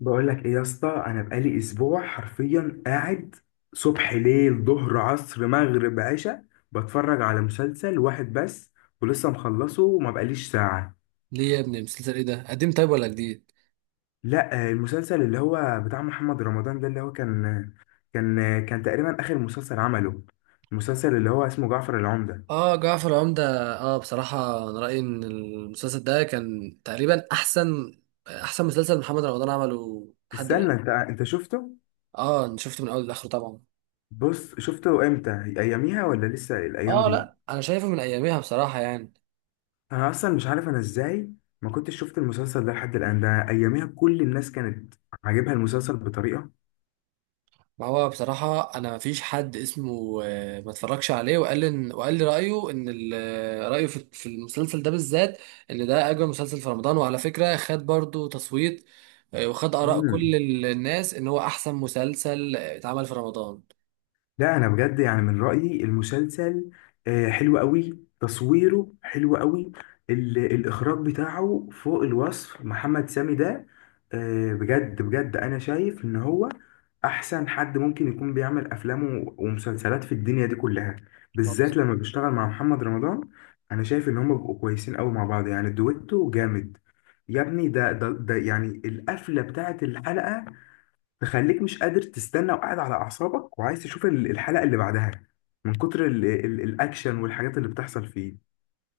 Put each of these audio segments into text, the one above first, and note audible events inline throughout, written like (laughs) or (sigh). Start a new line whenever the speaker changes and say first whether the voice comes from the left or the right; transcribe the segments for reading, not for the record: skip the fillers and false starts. left: بقول لك ايه يا اسطى، انا بقالي اسبوع حرفيا قاعد صبح، ليل، ظهر، عصر، مغرب، عشاء، بتفرج على مسلسل واحد بس ولسه مخلصه وما بقاليش ساعة.
right: ليه يا ابني، مسلسل ايه ده؟ قديم طيب ولا جديد؟
left: لا، المسلسل اللي هو بتاع محمد رمضان ده، اللي هو كان تقريبا اخر مسلسل عمله. المسلسل اللي هو اسمه جعفر العمدة.
right: اه، جعفر العمدة. اه، بصراحة انا رأيي ان المسلسل ده كان تقريبا احسن مسلسل محمد رمضان عمله لحد الآن.
left: استنى، انت شفته؟
right: اه، انا شفته من اول لاخره طبعا.
left: بص، شفته امتى؟ اياميها ولا لسه الايام
right: اه،
left: دي؟
right: لا، انا شايفه من اياميها بصراحة يعني.
left: انا اصلا مش عارف انا ازاي ما كنتش شفت المسلسل ده لحد الان. ده اياميها كل الناس كانت عاجبها المسلسل بطريقه.
right: ما هو بصراحة أنا مفيش حد اسمه ما اتفرجش عليه وقال لي إن، وقال لي رأيه إن رأيه في المسلسل ده بالذات، إن ده أجمل مسلسل في رمضان، وعلى فكرة خد برضو تصويت وخد آراء
left: مم.
right: كل الناس إن هو أحسن مسلسل اتعمل في رمضان.
left: لا، انا بجد يعني من رايي المسلسل حلو قوي، تصويره حلو قوي. الاخراج بتاعه فوق الوصف. محمد سامي ده، بجد بجد، انا شايف ان هو احسن حد ممكن يكون بيعمل افلام ومسلسلات في الدنيا دي كلها، بالذات لما بيشتغل مع محمد رمضان. انا شايف ان هما بيبقوا كويسين قوي مع بعض، يعني دويتو جامد. يا ابني، ده يعني القفله بتاعت الحلقه تخليك مش قادر تستنى وقاعد على اعصابك وعايز تشوف الحلقه اللي بعدها، من كتر ال ال الاكشن والحاجات اللي بتحصل فيه.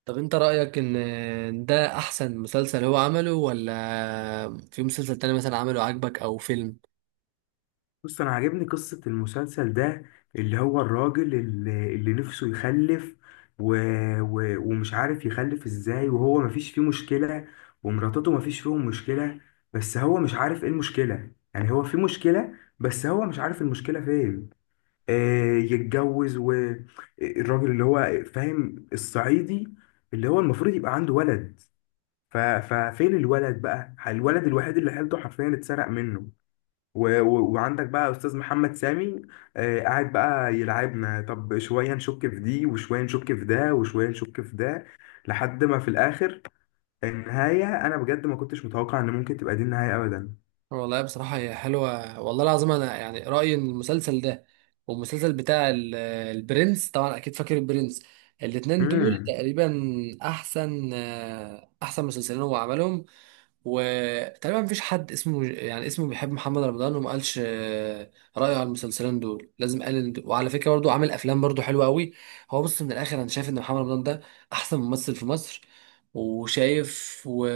right: طب أنت رأيك إن ده أحسن مسلسل هو عمله، ولا في مسلسل تاني مثلا عمله عاجبك أو فيلم؟
left: بص، انا عاجبني قصه المسلسل ده، اللي هو الراجل اللي نفسه يخلف، و و ومش عارف يخلف ازاي، وهو مفيش فيه مشكله، ومراتته مفيش فيهم مشكله، بس هو مش عارف ايه المشكله، يعني هو في مشكله بس هو مش عارف المشكله فين. آه، يتجوز، والراجل اللي هو فاهم الصعيدي، اللي هو المفروض يبقى عنده ولد، ففين الولد بقى؟ الولد الوحيد اللي حيلته حرفيا اتسرق منه. وعندك بقى استاذ محمد سامي، قاعد بقى يلعبنا، طب شويه نشك في دي، وشويه نشك في ده، وشويه نشك في ده، لحد ما في الاخر النهايه، انا بجد ما كنتش متوقع ان ممكن تبقى دي النهايه
right: والله بصراحة هي حلوة، والله العظيم أنا يعني رأيي إن المسلسل ده والمسلسل بتاع البرنس، طبعا أكيد فاكر البرنس، الاتنين دول
left: ابدا.
right: تقريبا أحسن مسلسلين هو عملهم. وتقريبا مفيش حد اسمه يعني اسمه بيحب محمد رمضان وما قالش رأيه على المسلسلين دول، لازم قال. وعلى فكرة برضو عامل افلام برضو حلوة قوي. هو بص، من الاخر انا شايف ان محمد رمضان ده احسن ممثل في مصر، وشايف و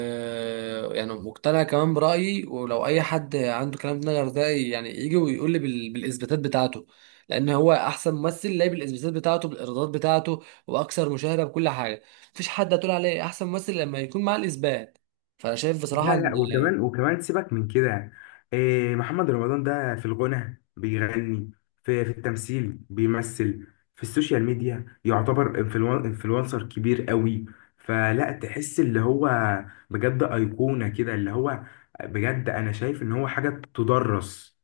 right: يعني مقتنع كمان برأيي، ولو اي حد عنده كلام في نظر ده يعني يجي ويقول لي بالاثباتات بتاعته، لان هو احسن ممثل لاقي بالاثباتات بتاعته، بالايرادات بتاعته، واكثر مشاهدة بكل حاجة. مفيش حد هتقول عليه احسن ممثل لما يكون معاه الاثبات. فانا شايف بصراحه
left: لا،
right: ان.
left: لا، وكمان سيبك من كده. إيه محمد رمضان ده؟ في الغنى بيغني، في التمثيل بيمثل، في السوشيال ميديا يعتبر انفلونسر كبير قوي، فلا تحس اللي هو بجد أيقونة كده، اللي هو بجد أنا شايف إن هو حاجة تدرس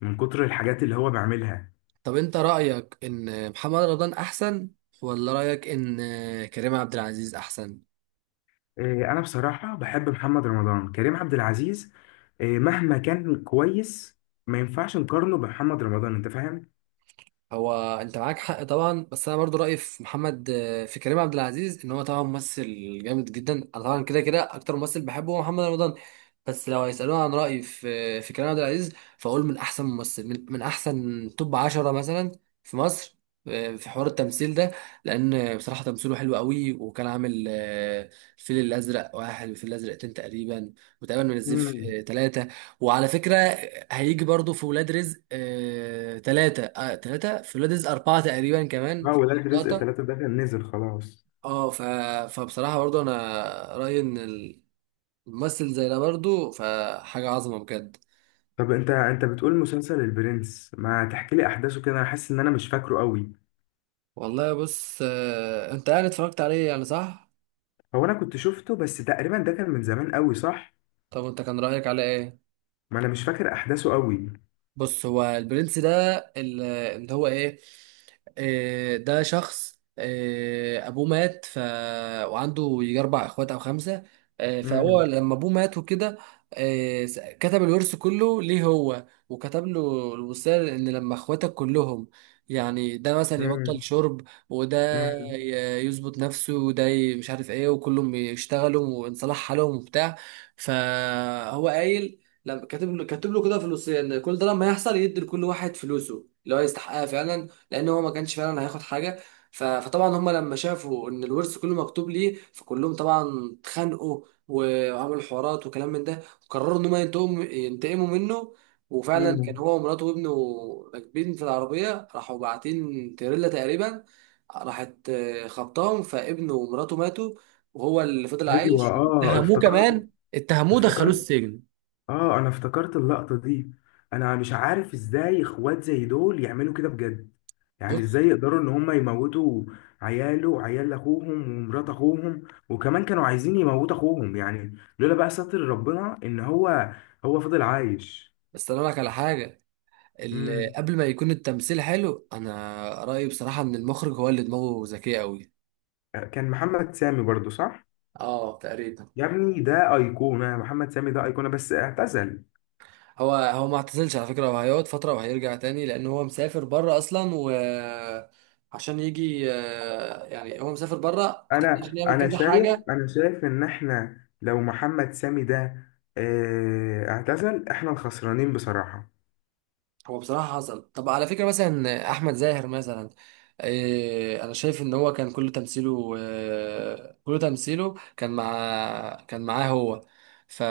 left: من كتر الحاجات اللي هو بيعملها.
right: طب انت رايك ان محمد رمضان احسن، ولا رايك ان كريم عبد العزيز احسن؟
left: إيه، أنا بصراحة بحب محمد رمضان. كريم عبد العزيز إيه مهما كان كويس، ما ينفعش نقارنه بمحمد رمضان. أنت
right: هو انت معاك حق طبعا، بس انا برضو رايي في كريم عبد العزيز ان هو طبعا ممثل جامد جدا. انا طبعا كده كده اكتر ممثل بحبه هو محمد رمضان، بس لو هيسالوني عن رايي في كريم عبد العزيز، فاقول من احسن توب 10 مثلا في مصر في حوار التمثيل ده، لان بصراحه تمثيله حلو قوي، وكان عامل الفيل الازرق واحد، والفيل الازرق اتنين تقريبا، وتقريبا من الزيف
left: فاهم؟
right: ثلاثة، وعلى فكرة هيجي برضو في ولاد رزق تلاتة، في ولاد رزق أربعة تقريبا كمان
left: اه، ولاد رزق
right: لقطة.
left: ثلاثة ده كان نزل خلاص.
right: اه ف... فبصراحة برضو أنا رأيي إن الممثل زي ده برضو فحاجة عظمة بجد.
left: طب، انت بتقول مسلسل البرنس؟ ما تحكي لي احداثه كده، انا حاسس ان انا مش فاكره قوي.
right: والله بص، أنت يعني اتفرجت عليه يعني، صح؟
left: هو انا كنت شفته، بس تقريبا ده كان من زمان قوي، صح.
right: طب أنت كان رأيك عليه إيه؟
left: ما انا مش فاكر احداثه قوي.
right: بص، هو البرنس ده اللي هو ايه، ده شخص ابوه مات، وعنده يجي اربع اخوات او خمسه. فهو
left: امم،
right: لما ابوه مات وكده كتب الورث كله ليه هو، وكتب له الوصيه ان لما اخواتك كلهم، يعني ده مثلا يبطل
left: امم،
right: شرب، وده
left: امم،
right: يظبط نفسه، وده مش عارف ايه، وكلهم يشتغلوا، وان صلاح حالهم وبتاع، فهو قايل لما كاتب له كده فلوسيا، ان كل ده لما يحصل يدي لكل واحد فلوسه اللي هو يستحقها فعلا، لان هو ما كانش فعلا هياخد حاجه. فطبعا هم لما شافوا ان الورث كله مكتوب ليه، فكلهم طبعا اتخانقوا، وعملوا حوارات وكلام من ده، وقرروا ان هم ينتقموا منه، وفعلا كان
left: امم.
right: هو ومراته وابنه راكبين في العربيه، راحوا باعتين تريلا تقريبا، راحت خبطاهم، فابنه ومراته ماتوا، وهو اللي فضل
left: ايوه،
right: عايش،
left: اه
right: واتهموه
left: افتكرت،
right: كمان، اتهموه دخلوه
left: افتكرت.
right: السجن.
left: اه، انا افتكرت اللقطة دي. انا مش عارف ازاي اخوات زي دول يعملوا كده بجد، يعني ازاي
right: بص،
left: يقدروا ان هم يموتوا عياله وعيال اخوهم ومرات اخوهم، وكمان كانوا عايزين يموتوا اخوهم، يعني لولا بقى ستر ربنا ان هو هو فضل عايش.
right: بس انا لك على حاجه، اللي
left: امم.
right: قبل ما يكون التمثيل حلو، انا رايي بصراحه ان المخرج هو اللي دماغه ذكيه قوي.
left: كان محمد سامي برضو، صح؟
right: اه تقريبا.
left: يا ابني، ده ايقونة محمد سامي، ده ايقونة، بس اعتزل.
right: هو ما اعتزلش على فكره، هو هيقعد فتره وهيرجع تاني، لان هو مسافر بره اصلا و عشان يجي، يعني هو مسافر بره
left: انا
right: عشان يعمل
left: انا
right: كذا
left: شايف
right: حاجه.
left: انا شايف ان احنا لو محمد سامي ده اعتزل، احنا الخسرانين بصراحة.
right: هو بصراحة حصل. طب على فكرة مثلا أحمد زاهر مثلا، إيه، أنا شايف إن هو كان كل تمثيله كان معاه هو. ف...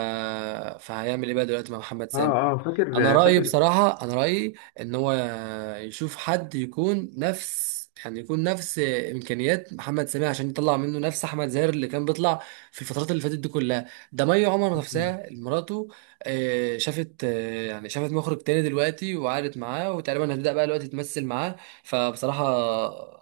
right: فهيعمل إيه بقى دلوقتي مع محمد سامي؟
left: اه، اه،
right: انا
left: فاكر،
right: رايي
left: فاكر.
right: بصراحه انا رايي ان هو يشوف حد يكون نفس يعني يكون نفس امكانيات محمد سامي، عشان يطلع منه نفس احمد زاهر اللي كان بيطلع في الفترات اللي فاتت دي كلها. ده مي عمر نفسها مراته شافت، يعني شافت مخرج تاني دلوقتي وقعدت معاه، وتقريبا هتبدا بقى دلوقتي تمثل معاه. فبصراحه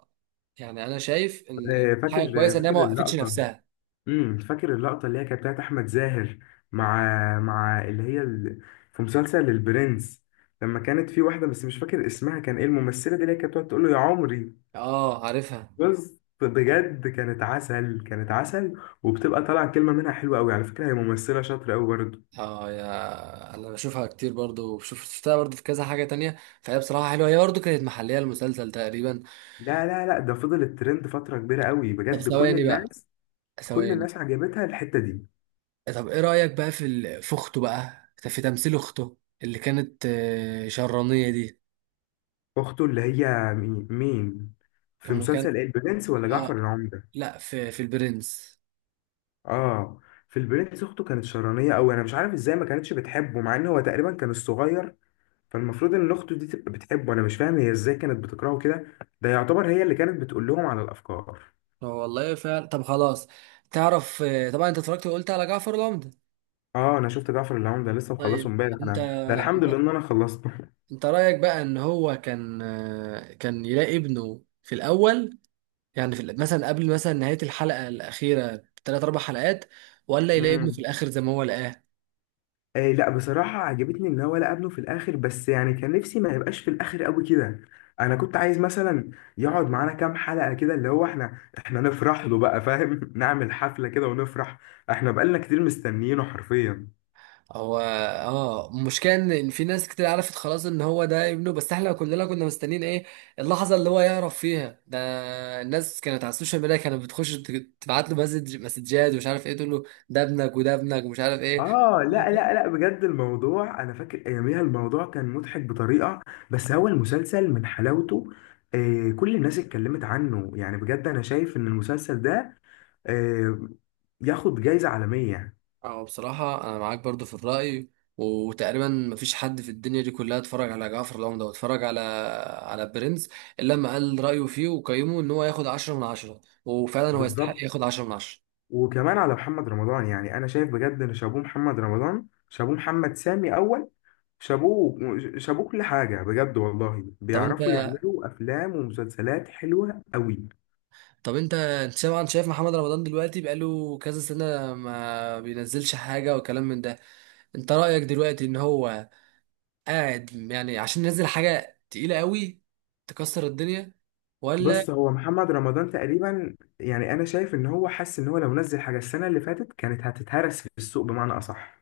right: يعني انا شايف ان
left: فاكر،
right: حاجه كويسه ان هي ما
left: فاكر
right: وقفتش
left: اللقطة.
right: نفسها.
left: امم، فاكر اللقطة اللي هي كانت بتاعت أحمد زاهر، مع اللي هي في مسلسل البرنس، لما كانت في واحدة بس مش فاكر اسمها كان ايه الممثلة دي، اللي هي كانت بتقعد تقول له يا عمري.
right: اه عارفها.
left: بس بجد كانت عسل، كانت عسل، وبتبقى طالعة كلمة منها حلوة قوي، على فكرة هي ممثلة شاطرة قوي برضه.
right: اه، يا انا بشوفها كتير برضو، بشوف شفتها برضو في كذا حاجة تانية، فهي بصراحة حلوة، هي برضو كانت محلية المسلسل تقريبا.
left: لا، لا، لا، ده فضل الترند فترة كبيرة قوي،
right: طب
left: بجد كل
right: ثواني بقى،
left: الناس، كل
right: ثواني.
left: الناس عجبتها الحتة دي.
right: طب ايه رأيك بقى في في اخته، بقى في تمثيل اخته اللي كانت شرانية دي؟
left: أخته اللي هي مين، مين؟ في
right: هم كان،
left: مسلسل ايه، البرنس ولا جعفر
right: اه
left: العمدة؟
right: لا، في البرنس.
left: اه، في البرنس اخته كانت شرانيه قوي، انا مش عارف ازاي ما كانتش بتحبه مع ان هو تقريبا كان الصغير، فالمفروض ان اخته دي تبقى بتحبه، انا مش فاهم هي ازاي كانت بتكرهه كده، ده يعتبر هي اللي كانت بتقول لهم على الافكار.
right: والله فعلا. طب خلاص، تعرف، طبعا انت اتفرجت وقلت على جعفر العمدة.
left: اه، انا شفت جعفر العمدة لسه مخلصه
right: طيب
left: امبارح
right: انت،
left: انا، ده الحمد لله
right: انت
left: ان انا خلصته (laughs)
right: انت رأيك بقى ان هو كان، كان يلاقي ابنه في الاول، يعني في مثلا قبل مثلا نهاية الحلقة الأخيرة بثلاث أربع حلقات، ولا يلاقي ابنه في
left: امم.
right: الآخر زي ما هو لقاه؟
left: آه، لا بصراحة عجبتني إن هو لقى ابنه في الآخر، بس يعني كان نفسي ما يبقاش في الآخر أوي كده. أنا كنت عايز مثلا يقعد معانا كام حلقة كده اللي هو إحنا نفرح له بقى، فاهم؟ (laughs) نعمل حفلة كده ونفرح. إحنا بقالنا كتير مستنيينه حرفيا.
right: هو اه، المشكلة إن في ناس كتير عرفت خلاص إن هو ده ابنه، بس إحنا كلنا كنا مستنيين إيه، اللحظة اللي هو يعرف فيها ده. الناس كانت على السوشيال ميديا كانت بتخش تبعت له مسج، مسجات، ومش عارف إيه، تقول له ده ابنك وده ابنك ومش عارف إيه.
left: آه، لا، لا، لا، بجد الموضوع، أنا فاكر أياميها الموضوع كان مضحك بطريقة، بس هو المسلسل من حلاوته، كل الناس اتكلمت عنه يعني. بجد أنا شايف إن المسلسل ده آه ياخد جايزة عالمية.
right: اه بصراحة أنا معاك برضو في الرأي. وتقريبا مفيش حد في الدنيا دي كلها اتفرج على جعفر العمدة واتفرج على على برنس إلا لما قال رأيه فيه وقيمه إن هو ياخد 10/10، وفعلا هو يستحق
left: بالظبط.
right: ياخد 10/10.
left: وكمان على محمد رمضان، يعني انا شايف بجد ان شابوه محمد رمضان، شابوه محمد سامي اول، شابوه، شابوه كل حاجه، بجد والله
right: طب
left: بيعرفوا
right: أنت
left: يعملوا افلام ومسلسلات حلوه قوي.
right: طب أنت طبعا شايف محمد رمضان دلوقتي بقاله كذا سنة ما بينزلش حاجة وكلام من ده. أنت رأيك دلوقتي إن هو قاعد يعني عشان ينزل حاجة تقيلة قوي تكسر الدنيا، ولا؟
left: بص، هو محمد رمضان تقريبا يعني انا شايف ان هو حس ان هو لو نزل حاجه السنه اللي فاتت كانت هتتهرس في السوق بمعنى اصح.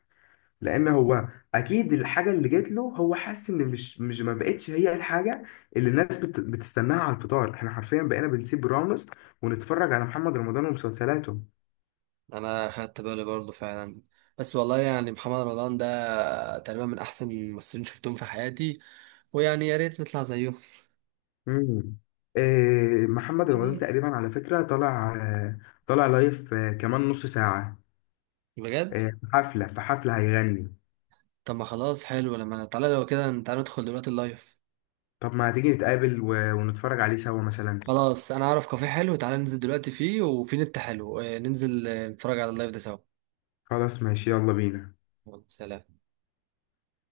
left: لان هو اكيد الحاجه اللي جات له، هو حاسس ان مش ما بقتش هي الحاجه اللي الناس بتستناها على الفطار. احنا حرفيا بقينا بنسيب رامز ونتفرج على محمد رمضان ومسلسلاته.
right: انا خدت بالي برضه فعلا، بس والله يعني محمد رمضان ده تقريبا من احسن الممثلين شفتهم في حياتي، ويعني يا ريت نطلع زيه.
left: امم. إيه، محمد رمضان
right: خلاص.
left: تقريبا على فكره طالع، طالع لايف كمان نص ساعه.
right: بجد.
left: في حفله، في حفله هيغني.
right: طب ما خلاص حلو، لما تعالى لو كده تعالى ندخل دلوقتي اللايف.
left: طب، ما هتيجي نتقابل ونتفرج عليه سوا مثلا؟
right: خلاص انا اعرف كافيه حلو، تعالى ننزل دلوقتي فيه، وفي نت حلو، ننزل نتفرج على اللايف ده سوا.
left: خلاص، ماشي، يلا بينا.
right: يلا، سلام.